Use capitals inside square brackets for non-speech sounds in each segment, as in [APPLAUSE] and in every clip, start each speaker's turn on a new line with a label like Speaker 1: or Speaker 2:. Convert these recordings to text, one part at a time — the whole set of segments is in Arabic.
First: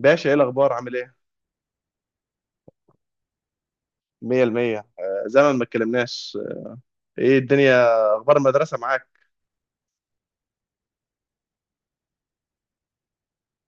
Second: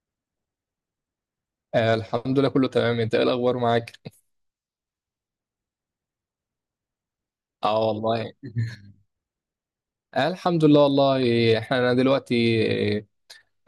Speaker 1: باشا، ايه الاخبار؟ عامل ايه؟
Speaker 2: آه، الحمد لله كله تمام. انت ايه الاخبار معاك؟
Speaker 1: مية المية. زمن ما اتكلمناش. ايه الدنيا؟
Speaker 2: اه، والله.
Speaker 1: اخبار
Speaker 2: [LAUGHS]
Speaker 1: المدرسة معاك؟
Speaker 2: آه، الحمد لله والله احنا دلوقتي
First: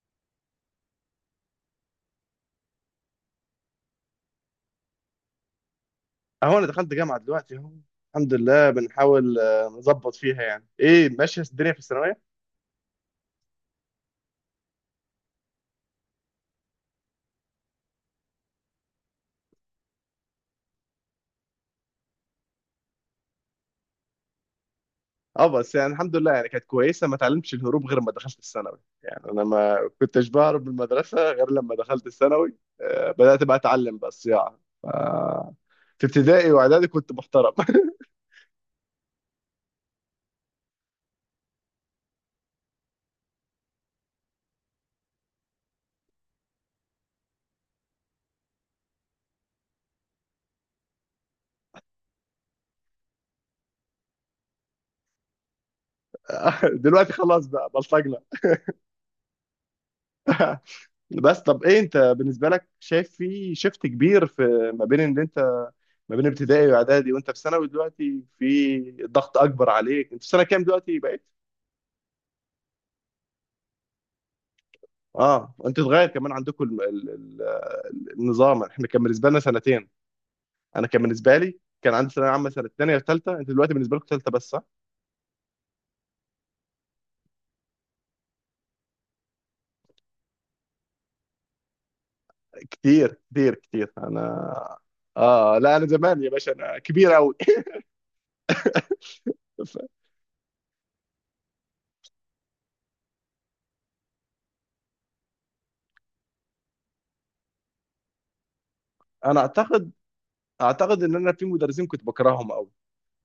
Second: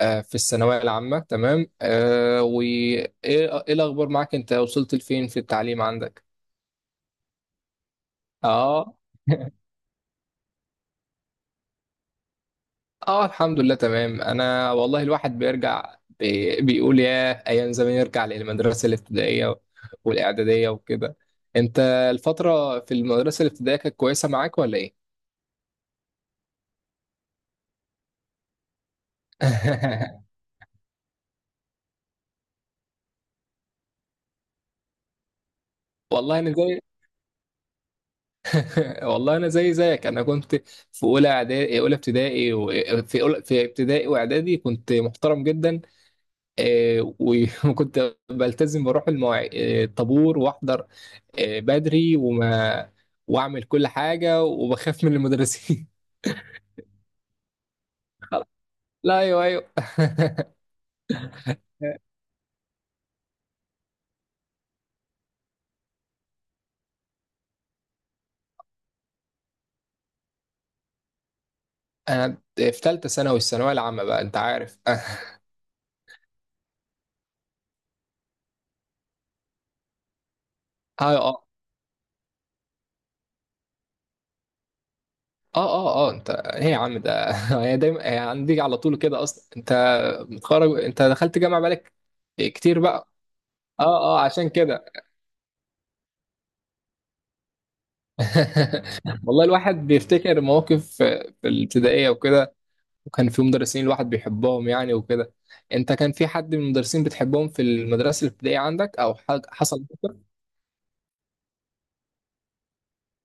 Speaker 2: في الثانويه العامه. تمام. وايه ايه ايه الاخبار معاك؟ انت وصلت لفين في التعليم عندك؟
Speaker 1: اهو انا دخلت جامعة دلوقتي اهو. الحمد لله،
Speaker 2: اه.
Speaker 1: بنحاول
Speaker 2: [LAUGHS]
Speaker 1: نظبط فيها. يعني ايه ماشية الدنيا في الثانوية.
Speaker 2: اه، الحمد لله تمام. انا والله الواحد بيرجع بيقول يا ايام زمان يرجع للمدرسه الابتدائيه والاعداديه وكده. انت الفتره في المدرسه الابتدائيه كانت كويسه معاك ولا ايه؟
Speaker 1: اه بس يعني الحمد لله، يعني كانت كويسة. ما اتعلمتش الهروب غير ما دخلت الثانوي، يعني انا ما كنتش
Speaker 2: [LAUGHS]
Speaker 1: بهرب من المدرسة غير لما دخلت الثانوي. بدأت بقى اتعلم بقى الصياعة، في
Speaker 2: والله انا
Speaker 1: ابتدائي
Speaker 2: زي
Speaker 1: واعدادي كنت محترم.
Speaker 2: [LAUGHS] والله انا زي زيك. انا كنت في اولى اعدادي اولى ابتدائي و... في ابتدائي واعدادي كنت محترم جدا. [LAUGHS] وكنت بلتزم بروح المواع... آه، الطابور واحضر بدري واعمل كل حاجه وبخاف من المدرسين.
Speaker 1: [LAUGHS] دلوقتي خلاص بقى بلطجنا.
Speaker 2: [LAUGHS] لا، ايوه، ايوه. [LAUGHS]
Speaker 1: بس طب ايه، انت بالنسبه لك شايف في شيفت كبير في ما بين ان انت ما بين ابتدائي واعدادي وانت في ثانوي دلوقتي؟ في ضغط اكبر عليك؟ انت في سنه كام دلوقتي بقيت؟
Speaker 2: انا في ثالثه ثانوي الثانويه العامه بقى، انت عارف. [LAUGHS]
Speaker 1: اه، انت اتغير كمان عندكم النظام. احنا كان بالنسبه لنا سنتين، انا كان بالنسبه
Speaker 2: اه،
Speaker 1: لي كان عندي ثانويه عامه سنه ثانيه وثالثه، انت دلوقتي بالنسبه لكم ثالثه بس، صح؟
Speaker 2: اه، اه، اه، انت ايه يا عم ده؟ [LAUGHS] هي دايما هي عندي على طول كده اصلا. انت متخرج، انت دخلت جامعه بالك كتير بقى.
Speaker 1: كتير كتير
Speaker 2: اه،
Speaker 1: كتير
Speaker 2: اه،
Speaker 1: انا.
Speaker 2: عشان كده.
Speaker 1: اه لا، انا زمان يا باشا، انا كبير قوي.
Speaker 2: [LAUGHS] والله
Speaker 1: [LAUGHS]
Speaker 2: الواحد
Speaker 1: ف-
Speaker 2: بيفتكر مواقف في الابتدائيه وكده، وكان في مدرسين الواحد بيحبهم يعني وكده. انت كان في حد من المدرسين بتحبهم في المدرسه الابتدائيه عندك او
Speaker 1: انا
Speaker 2: حصل
Speaker 1: اعتقد،
Speaker 2: موقف؟
Speaker 1: اعتقد ان انا في مدرسين كنت بكرههم قوي.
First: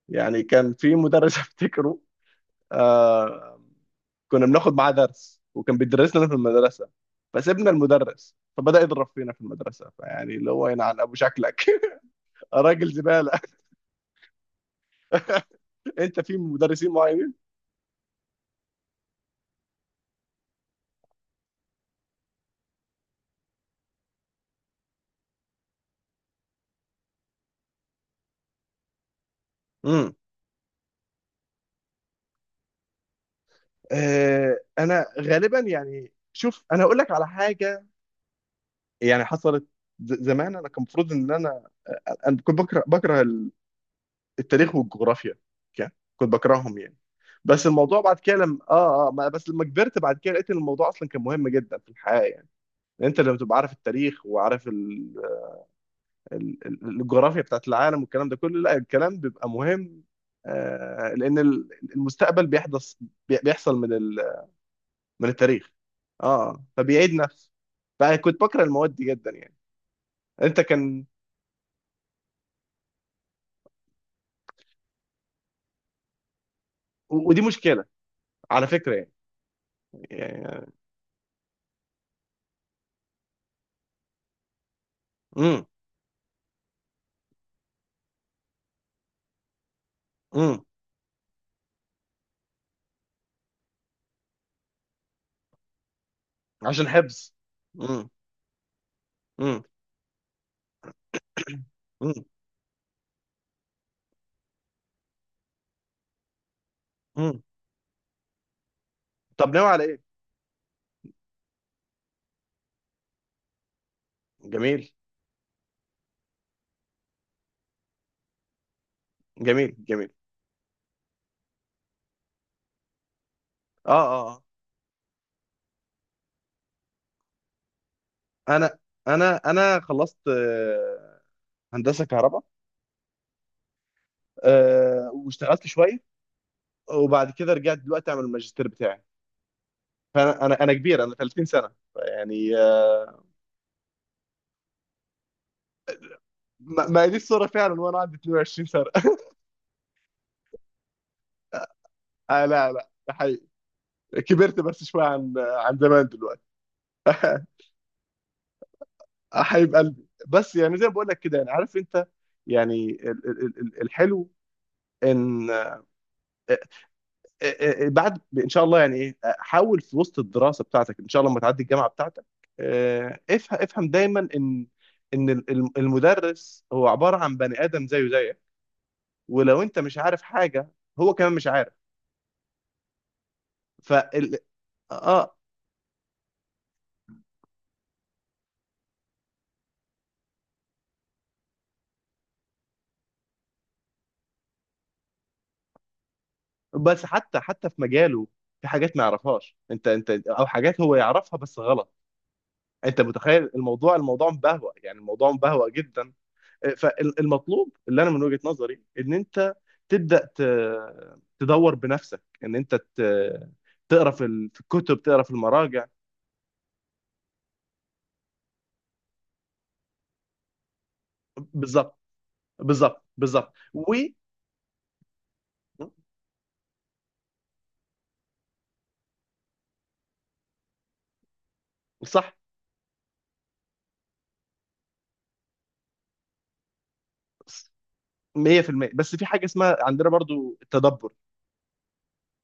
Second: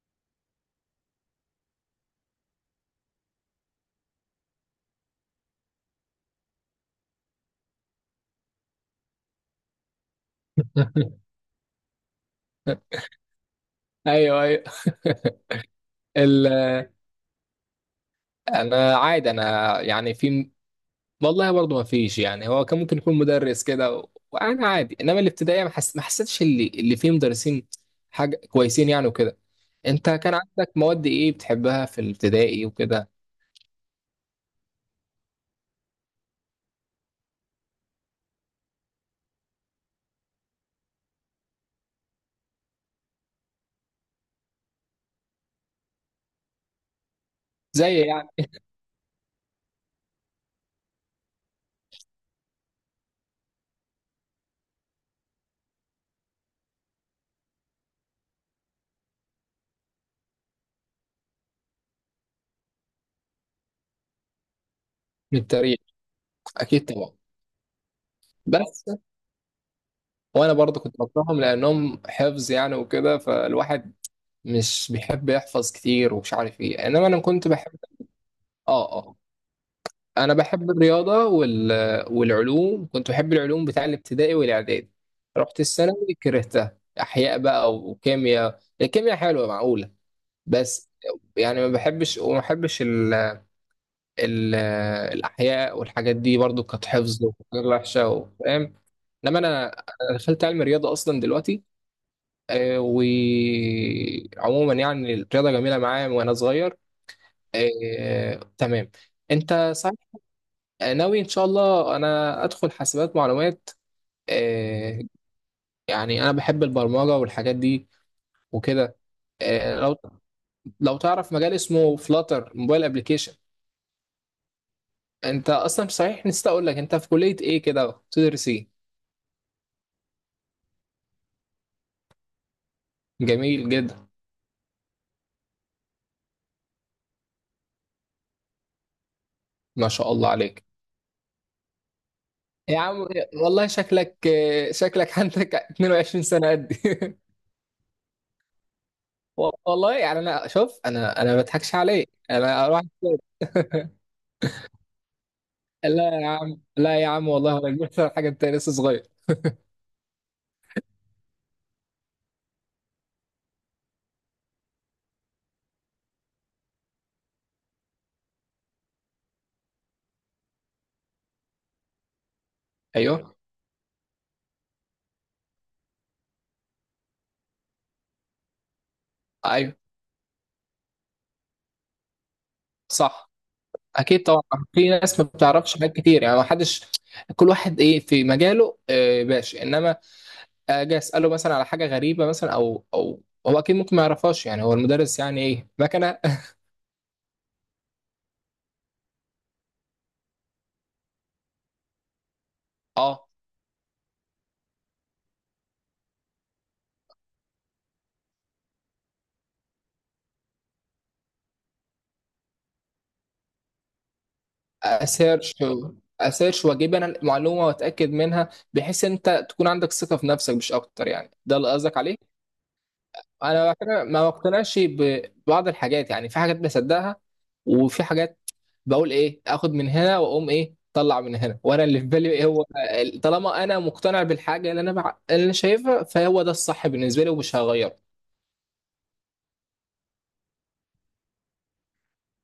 Speaker 1: يعني كان في مدرس [LAUGHS] افتكره. آه كنا بناخد معاه درس، وكان بيدرسنا في المدرسه، فسيبنا المدرس فبدأ يضرب فينا في المدرسه. فيعني اللي هو ينعل
Speaker 2: [LAUGHS]
Speaker 1: ابو شكلك. [LAUGHS] راجل زباله. [LAUGHS]
Speaker 2: ايوه، ايوه.
Speaker 1: انت في
Speaker 2: ال...
Speaker 1: مدرسين معينين؟
Speaker 2: انا عادي، انا يعني في... والله برضه ما فيش، يعني هو كان ممكن يكون مدرس كده وانا عادي، انما الابتدائيه ما حسيتش اللي فيه مدرسين حاجه كويسين يعني وكده. انت
Speaker 1: امم.
Speaker 2: كان عندك مواد ايه بتحبها في الابتدائي وكده؟
Speaker 1: انا غالبا، يعني شوف، انا اقول لك على حاجه. يعني حصلت، زمان انا كان المفروض ان انا انا كنت بكره التاريخ والجغرافيا. كان كنت بكرههم يعني. بس
Speaker 2: زي
Speaker 1: الموضوع بعد
Speaker 2: يعني.
Speaker 1: كده لما اه اه ما- بس لما كبرت بعد كده، لقيت ان الموضوع اصلا كان مهم جدا في الحياه يعني. انت لما تبقى عارف التاريخ، وعارف الجغرافيا بتاعت العالم والكلام ده كله، لا، الكلام بيبقى مهم. لان المستقبل بيحدث، بيحصل من من
Speaker 2: من
Speaker 1: التاريخ.
Speaker 2: التاريخ،
Speaker 1: اه
Speaker 2: اكيد طبعا.
Speaker 1: فبيعيد نفسه. فكنت بكره
Speaker 2: بس
Speaker 1: المواد دي جدا يعني.
Speaker 2: وانا
Speaker 1: انت
Speaker 2: برضه كنت
Speaker 1: كان،
Speaker 2: بكرههم لانهم حفظ يعني وكده، فالواحد مش بيحب يحفظ كتير ومش عارف ايه، انما
Speaker 1: و-
Speaker 2: انا
Speaker 1: ودي
Speaker 2: كنت بحب.
Speaker 1: مشكله على
Speaker 2: اه،
Speaker 1: فكره يعني.
Speaker 2: اه، انا
Speaker 1: يعني-
Speaker 2: بحب الرياضه والعلوم. كنت بحب العلوم بتاع الابتدائي والاعدادي. رحت
Speaker 1: امم.
Speaker 2: الثانوي كرهتها، احياء بقى وكيمياء. الكيمياء حلوه معقوله،
Speaker 1: امم،
Speaker 2: بس يعني ما بحبش ال... الاحياء والحاجات دي. برضو كانت
Speaker 1: عشان
Speaker 2: حفظ
Speaker 1: حفظ.
Speaker 2: وحاجات وحشه
Speaker 1: امم.
Speaker 2: فاهم. انما
Speaker 1: امم.
Speaker 2: انا دخلت علم رياضه اصلا دلوقتي.
Speaker 1: امم.
Speaker 2: وعموما يعني الرياضه جميله معايا من وانا صغير.
Speaker 1: امم.
Speaker 2: تمام.
Speaker 1: طب ناوي
Speaker 2: انت
Speaker 1: على
Speaker 2: صح.
Speaker 1: ايه؟
Speaker 2: ناوي ان شاء الله انا ادخل حاسبات معلومات.
Speaker 1: جميل.
Speaker 2: آه، يعني انا بحب البرمجه والحاجات دي وكده.
Speaker 1: جميل.
Speaker 2: لو
Speaker 1: جميل.
Speaker 2: تعرف مجال اسمه فلاتر موبايل ابلكيشن.
Speaker 1: اه اه آه.
Speaker 2: انت اصلا، صحيح نسيت اقول لك، انت في كليه ايه كده بتدرس ايه؟
Speaker 1: انا انا خلصت هندسه كهرباء.
Speaker 2: جميل جدا.
Speaker 1: واشتغلت شويه، وبعد كده رجعت دلوقتي اعمل الماجستير بتاعي.
Speaker 2: ما شاء الله
Speaker 1: فانا انا
Speaker 2: عليك.
Speaker 1: انا كبير، انا 30 سنه يعني
Speaker 2: يا عم
Speaker 1: أه
Speaker 2: والله شكلك، شكلك عندك 22 سنه قد. [LAUGHS]
Speaker 1: ما هي دي الصوره فعلا، وانا عندي 22 سنه. [LAUGHS]
Speaker 2: والله يعني انا، شوف انا، ما بضحكش عليك انا
Speaker 1: لا
Speaker 2: اروح.
Speaker 1: لا، ده
Speaker 2: [LAUGHS]
Speaker 1: حقيقي. كبرت بس شويه عن زمان
Speaker 2: لا يا
Speaker 1: دلوقتي.
Speaker 2: عم، لا يا عم، والله
Speaker 1: [LAUGHS]
Speaker 2: ولا حاجه، انت لسه صغير.
Speaker 1: حبيب قلبي، بس يعني زي ما بقول لك كده، يعني عارف انت، يعني الحلو ان آه، بعد ان شاء الله يعني ايه، حاول في وسط الدراسه بتاعتك ان شاء الله لما تعدي الجامعه بتاعتك،
Speaker 2: ايوه،
Speaker 1: افهم، دايما ان المدرس هو عباره عن بني ادم زيه زيك. ولو
Speaker 2: ايوه.
Speaker 1: انت مش عارف حاجه، هو كمان مش عارف.
Speaker 2: صح، اكيد
Speaker 1: فال
Speaker 2: طبعا. في ناس ما
Speaker 1: اه
Speaker 2: بتعرفش حاجات كتير يعني، ما حدش. كل واحد ايه في مجاله باشا. انما اجي اساله مثلا على حاجه غريبه، مثلا او هو اكيد ممكن ما يعرفهاش، يعني هو المدرس يعني ايه مكنه.
Speaker 1: بس حتى، حتى في مجاله، في حاجات ما يعرفهاش انت، او حاجات هو يعرفها بس غلط.
Speaker 2: [LAUGHS]
Speaker 1: انت
Speaker 2: اه.
Speaker 1: متخيل الموضوع، مبهوأ يعني، الموضوع مبهوأ جدا. فالمطلوب اللي انا من وجهة نظري ان انت تبدا، تدور بنفسك، ان انت تقرا في في الكتب، تقرا في
Speaker 2: اسيرش
Speaker 1: المراجع.
Speaker 2: اسيرش واجيب انا المعلومه واتاكد منها، بحيث انت تكون عندك ثقه في نفسك مش اكتر. يعني ده اللي
Speaker 1: بالظبط.
Speaker 2: قصدك عليه.
Speaker 1: بالظبط. بالظبط.
Speaker 2: انا بعد
Speaker 1: و
Speaker 2: كده ما بقتنعش ببعض الحاجات، يعني في حاجات بصدقها وفي حاجات بقول ايه اخد من هنا واقوم ايه طلع من هنا، وانا اللي في بالي
Speaker 1: صح،
Speaker 2: ايه هو. طالما انا مقتنع بالحاجه، اللي انا اللي أنا شايفها، فهو ده الصح بالنسبه لي ومش هغيره.
Speaker 1: 100%. بس في حاجه اسمها عندنا برضو التدبر.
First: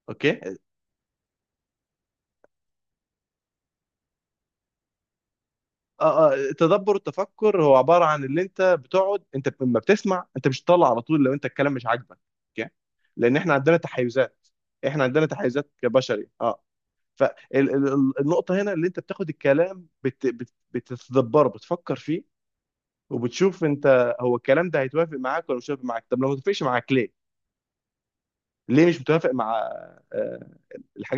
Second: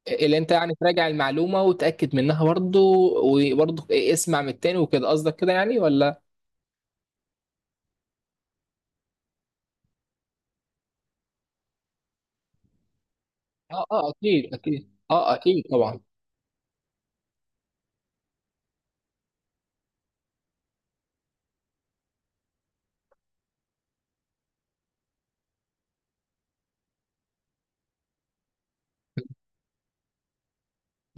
Speaker 2: اللي
Speaker 1: اوكي.
Speaker 2: انت يعني تراجع المعلومه وتاكد منها برضه، وبرضه إيه اسمع من التاني وكده، قصدك كده يعني ولا؟
Speaker 1: اه التدبر، التفكر، هو عباره عن اللي انت بتقعد. انت لما بتسمع انت مش بتطلع على طول لو انت الكلام مش عاجبك. اوكي. لان احنا عندنا
Speaker 2: اه، اه،
Speaker 1: تحيزات،
Speaker 2: اكيد، اكيد،
Speaker 1: احنا عندنا
Speaker 2: اه، اكيد
Speaker 1: تحيزات
Speaker 2: طبعا.
Speaker 1: كبشري، اه. فالنقطة هنا اللي انت بتاخد الكلام، بتتدبره، بتفكر فيه، وبتشوف انت هو الكلام ده هيتوافق معاك ولا مش هيتوافق معاك. طب لو ما توافقش معاك، ليه؟ ليه مش متوافق مع آه،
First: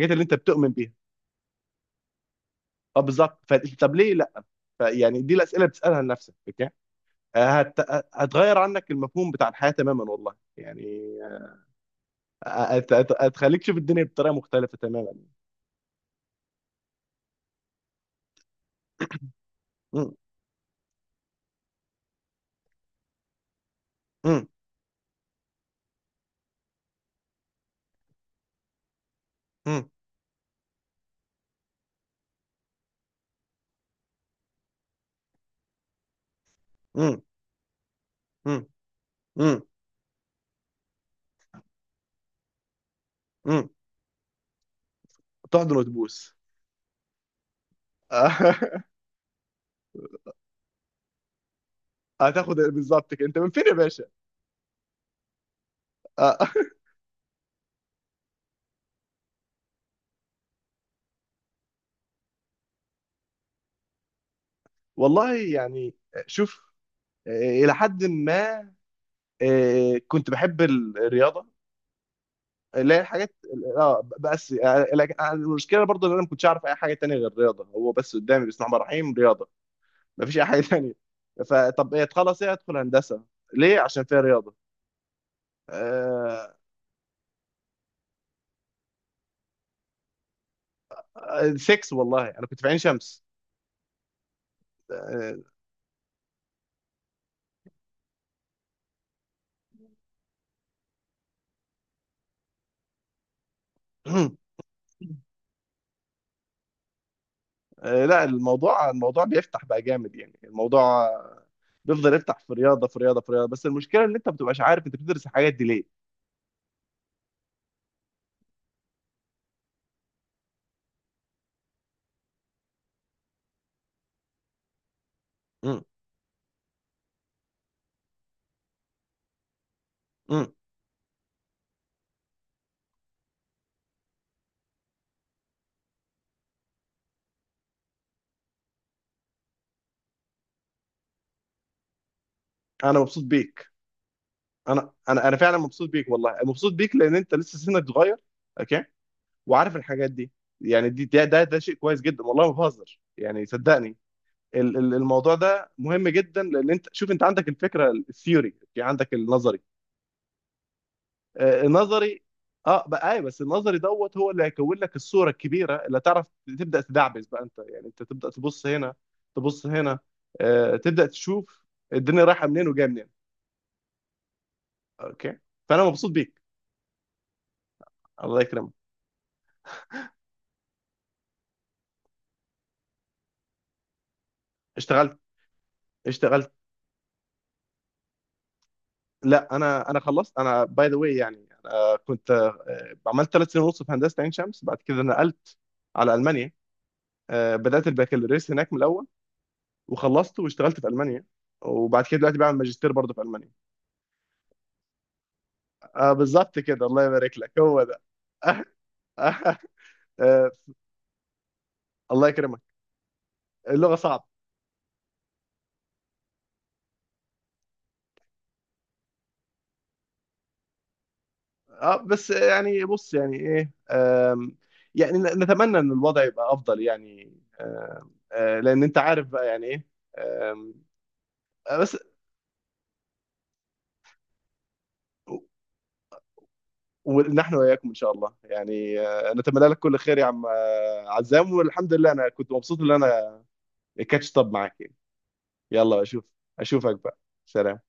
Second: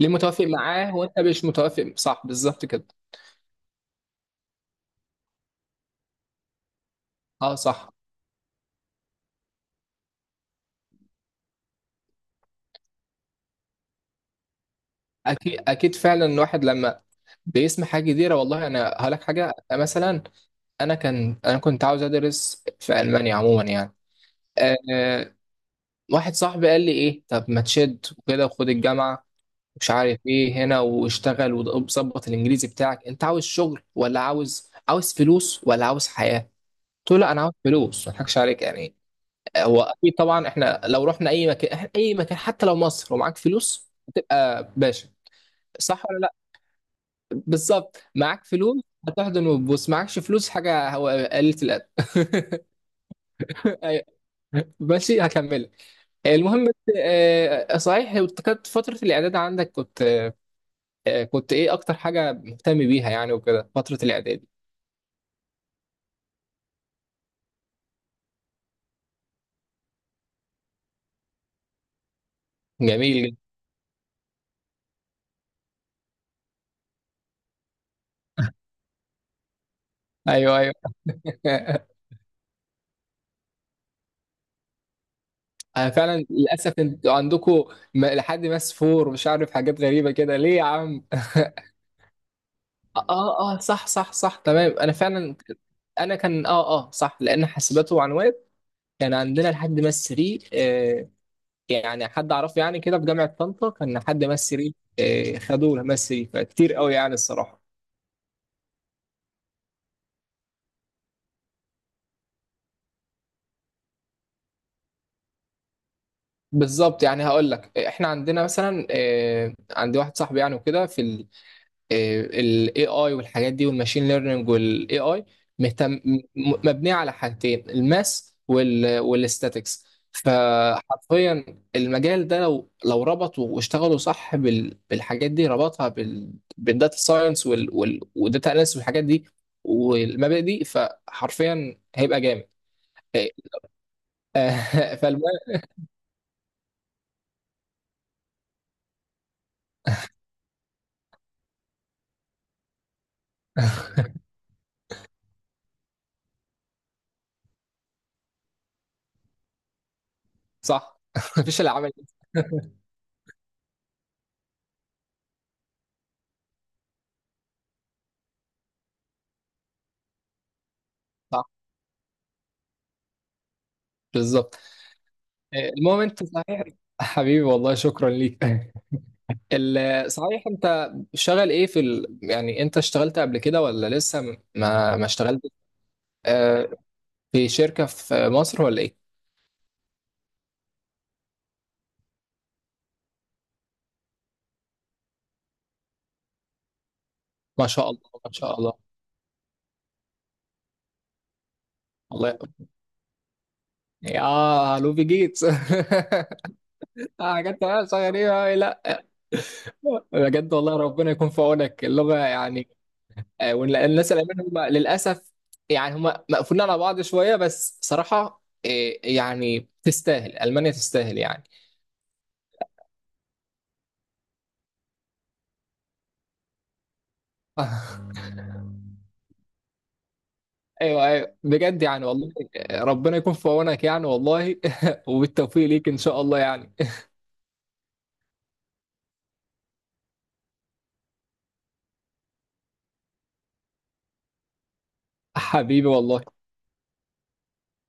Speaker 2: ليه
Speaker 1: اللي انت
Speaker 2: متوافق
Speaker 1: بتؤمن بيها؟
Speaker 2: معاه وانت مش متوافق؟ صح، بالظبط كده.
Speaker 1: اه، بالظبط. طب ليه لا؟ فيعني دي الأسئلة بتسألها لنفسك، اوكي؟
Speaker 2: اه،
Speaker 1: آه، هت...
Speaker 2: صح،
Speaker 1: هتغير عنك المفهوم بتاع الحياة تماما والله يعني. آه، هتخليك تشوف الدنيا بطريقة مختلفة تماما.
Speaker 2: اكيد، اكيد. فعلا الواحد لما بيسمع حاجه جديده. والله انا هقول لك حاجه
Speaker 1: م-
Speaker 2: مثلا، انا كان انا كنت عاوز ادرس في المانيا عموما يعني.
Speaker 1: م-
Speaker 2: أه واحد صاحبي قال لي ايه، طب ما تشد وكده وخد الجامعه،
Speaker 1: م-
Speaker 2: مش عارف ايه هنا، واشتغل وظبط الانجليزي بتاعك. انت عاوز شغل ولا عاوز فلوس ولا عاوز حياه؟ قلت له
Speaker 1: م-
Speaker 2: لا، انا عاوز فلوس، ما اضحكش عليك
Speaker 1: م-
Speaker 2: يعني.
Speaker 1: م-
Speaker 2: هو اكيد طبعا احنا لو رحنا اي مكان، إحنا اي مكان حتى لو مصر ومعاك
Speaker 1: م-
Speaker 2: فلوس هتبقى باشا،
Speaker 1: تحضن
Speaker 2: صح ولا
Speaker 1: وتبوس.
Speaker 2: لا؟ بالظبط، معاك فلوس
Speaker 1: [LAUGHS]
Speaker 2: هتحضن وتبوس، معكش فلوس حاجه هو قلة الادب.
Speaker 1: هتاخد بالظبط كده، انت من فين يا باشا؟
Speaker 2: [LAUGHS] ماشي، هكملك.
Speaker 1: آه.
Speaker 2: المهم.
Speaker 1: [LAUGHS]
Speaker 2: صحيح، كانت فترة الإعداد عندك كنت، كنت إيه أكتر حاجة مهتم بيها يعني وكده فترة الإعداد؟
Speaker 1: والله يعني، شوف، آه، الى حد ما كنت بحب الرياضه، اللي هي
Speaker 2: جميل
Speaker 1: الحاجات.
Speaker 2: جدا.
Speaker 1: اه بس لكن المشكله برضو ان انا ما كنتش اعرف اي حاجه تانية غير الرياضه. هو بس قدامي بسم الله الرحمن الرحيم رياضه، ما فيش اي
Speaker 2: أيوه،
Speaker 1: حاجه
Speaker 2: أيوه.
Speaker 1: تانية.
Speaker 2: [LAUGHS]
Speaker 1: فطب ايه تخلص، ايه ادخل هندسه؟ ليه؟ عشان فيها رياضه.
Speaker 2: أنا فعلا للأسف أنتوا عندكم لحد ماس فور، مش عارف حاجات غريبة كده، ليه يا عم؟ [LAUGHS]
Speaker 1: 6، والله انا كنت في عين
Speaker 2: آه،
Speaker 1: شمس.
Speaker 2: آه، صح، صح، صح، تمام، أنا
Speaker 1: آه،
Speaker 2: فعلا. انا كان، اه، اه، صح، لان حاسبات ومعلومات كان عندنا لحد ماس 3. يعني حد اعرفه يعني كده في جامعه طنطا كان حد مس
Speaker 1: [CLEARS THROAT]
Speaker 2: ريل. خدوه مس ريل، فكتير قوي يعني الصراحه.
Speaker 1: لا، الموضوع، بيفتح بقى جامد يعني الموضوع، آه، بيفضل يفتح في رياضه في رياضه في رياضه. بس المشكله ان انت ما بتبقاش عارف انت بتدرس الحاجات دي ليه.
Speaker 2: بالظبط. يعني هقول لك احنا عندنا مثلا، عندي واحد صاحبي يعني وكده في الاي اي والحاجات دي والماشين ليرنينج. والاي اي
Speaker 1: امم.
Speaker 2: مهتم، مبنيه على حاجتين، الماس والاستاتكس.
Speaker 1: امم.
Speaker 2: فحرفيا المجال ده لو ربطوا واشتغلوا صح بالحاجات دي، ربطها بالداتا ساينس والداتا اناليسيس والحاجات دي والمبادئ دي، فحرفيا هيبقى جامد.
Speaker 1: انا مبسوط بيك. انا
Speaker 2: آه، [LAUGHS] فالمهم.
Speaker 1: انا فعلا مبسوط بيك والله، مبسوط بيك لان انت لسه سنك صغير، اوكي، وعارف الحاجات دي. يعني دي ده شيء كويس جدا والله، ما بهزر يعني، صدقني. الموضوع ده مهم جدا، لان انت شوف، انت عندك الفكره الثيوري، عندك النظري.
Speaker 2: صح. [LAUGHS] مفيش العمل.
Speaker 1: النظري، اه بقى، ايوه بس النظري دوت هو اللي هيكون لك الصوره الكبيره اللي تعرف تبدا تدعبس بقى انت، يعني انت تبدا تبص هنا، تبص هنا، تبدا
Speaker 2: صح،
Speaker 1: تشوف الدنيا رايحه منين وجايه منين.
Speaker 2: بالظبط.
Speaker 1: اوكي. فانا
Speaker 2: المهم،
Speaker 1: مبسوط
Speaker 2: انت
Speaker 1: بيك.
Speaker 2: صحيح. حبيبي والله، شكرا
Speaker 1: الله
Speaker 2: ليك.
Speaker 1: يكرمك.
Speaker 2: [LAUGHS] صحيح انت شغال ايه في ال...؟ يعني انت اشتغلت قبل كده ولا لسه م- ما ما
Speaker 1: اشتغلت.
Speaker 2: اشتغلت؟
Speaker 1: اشتغلت.
Speaker 2: آه، في شركة في مصر ولا ايه؟
Speaker 1: لا، انا خلصت. انا باي ذا واي، يعني انا كنت عملت 3 سنين ونص في هندسه عين شمس، بعد كده نقلت على المانيا.
Speaker 2: ما
Speaker 1: بدات
Speaker 2: شاء الله، ما
Speaker 1: البكالوريوس
Speaker 2: شاء
Speaker 1: هناك
Speaker 2: الله.
Speaker 1: من الاول، وخلصت واشتغلت في المانيا، وبعد كده
Speaker 2: الله
Speaker 1: دلوقتي
Speaker 2: يقوي.
Speaker 1: بعمل ماجستير برضه في المانيا.
Speaker 2: يا لوبي جيتس.
Speaker 1: بالظبط كده، الله
Speaker 2: [LAUGHS]
Speaker 1: يبارك لك،
Speaker 2: حاجات
Speaker 1: هو
Speaker 2: تمام
Speaker 1: ده.
Speaker 2: صغيرة أوي،
Speaker 1: [LAUGHS]
Speaker 2: لا.
Speaker 1: آه آه آه
Speaker 2: بجد والله ربنا يكون في عونك، اللغة
Speaker 1: الله يكرمك.
Speaker 2: يعني.
Speaker 1: اللغة
Speaker 2: الناس
Speaker 1: صعبة.
Speaker 2: الألمان هم للأسف، يعني هم مقفولين على بعض شوية، بس صراحة يعني تستاهل، ألمانيا تستاهل يعني.
Speaker 1: بس يعني بص يعني ايه، يعني نتمنى ان الوضع يبقى افضل يعني. آم،
Speaker 2: [LAUGHS]
Speaker 1: آه لان انت عارف بقى يعني ايه، آم،
Speaker 2: ايوه، ايوه،
Speaker 1: آه
Speaker 2: بجد
Speaker 1: بس
Speaker 2: يعني والله. ربنا يكون في عونك يعني والله. [LAUGHS] وبالتوفيق ليك ان شاء الله يعني.
Speaker 1: ونحن واياكم ان شاء الله يعني. نتمنى لك كل خير يا عم، عزام. والحمد لله، انا كنت مبسوط ان انا كاتش طب معاك يعني.
Speaker 2: [LAUGHS] حبيبي
Speaker 1: يلا،
Speaker 2: والله.
Speaker 1: اشوفك بقى. سلام.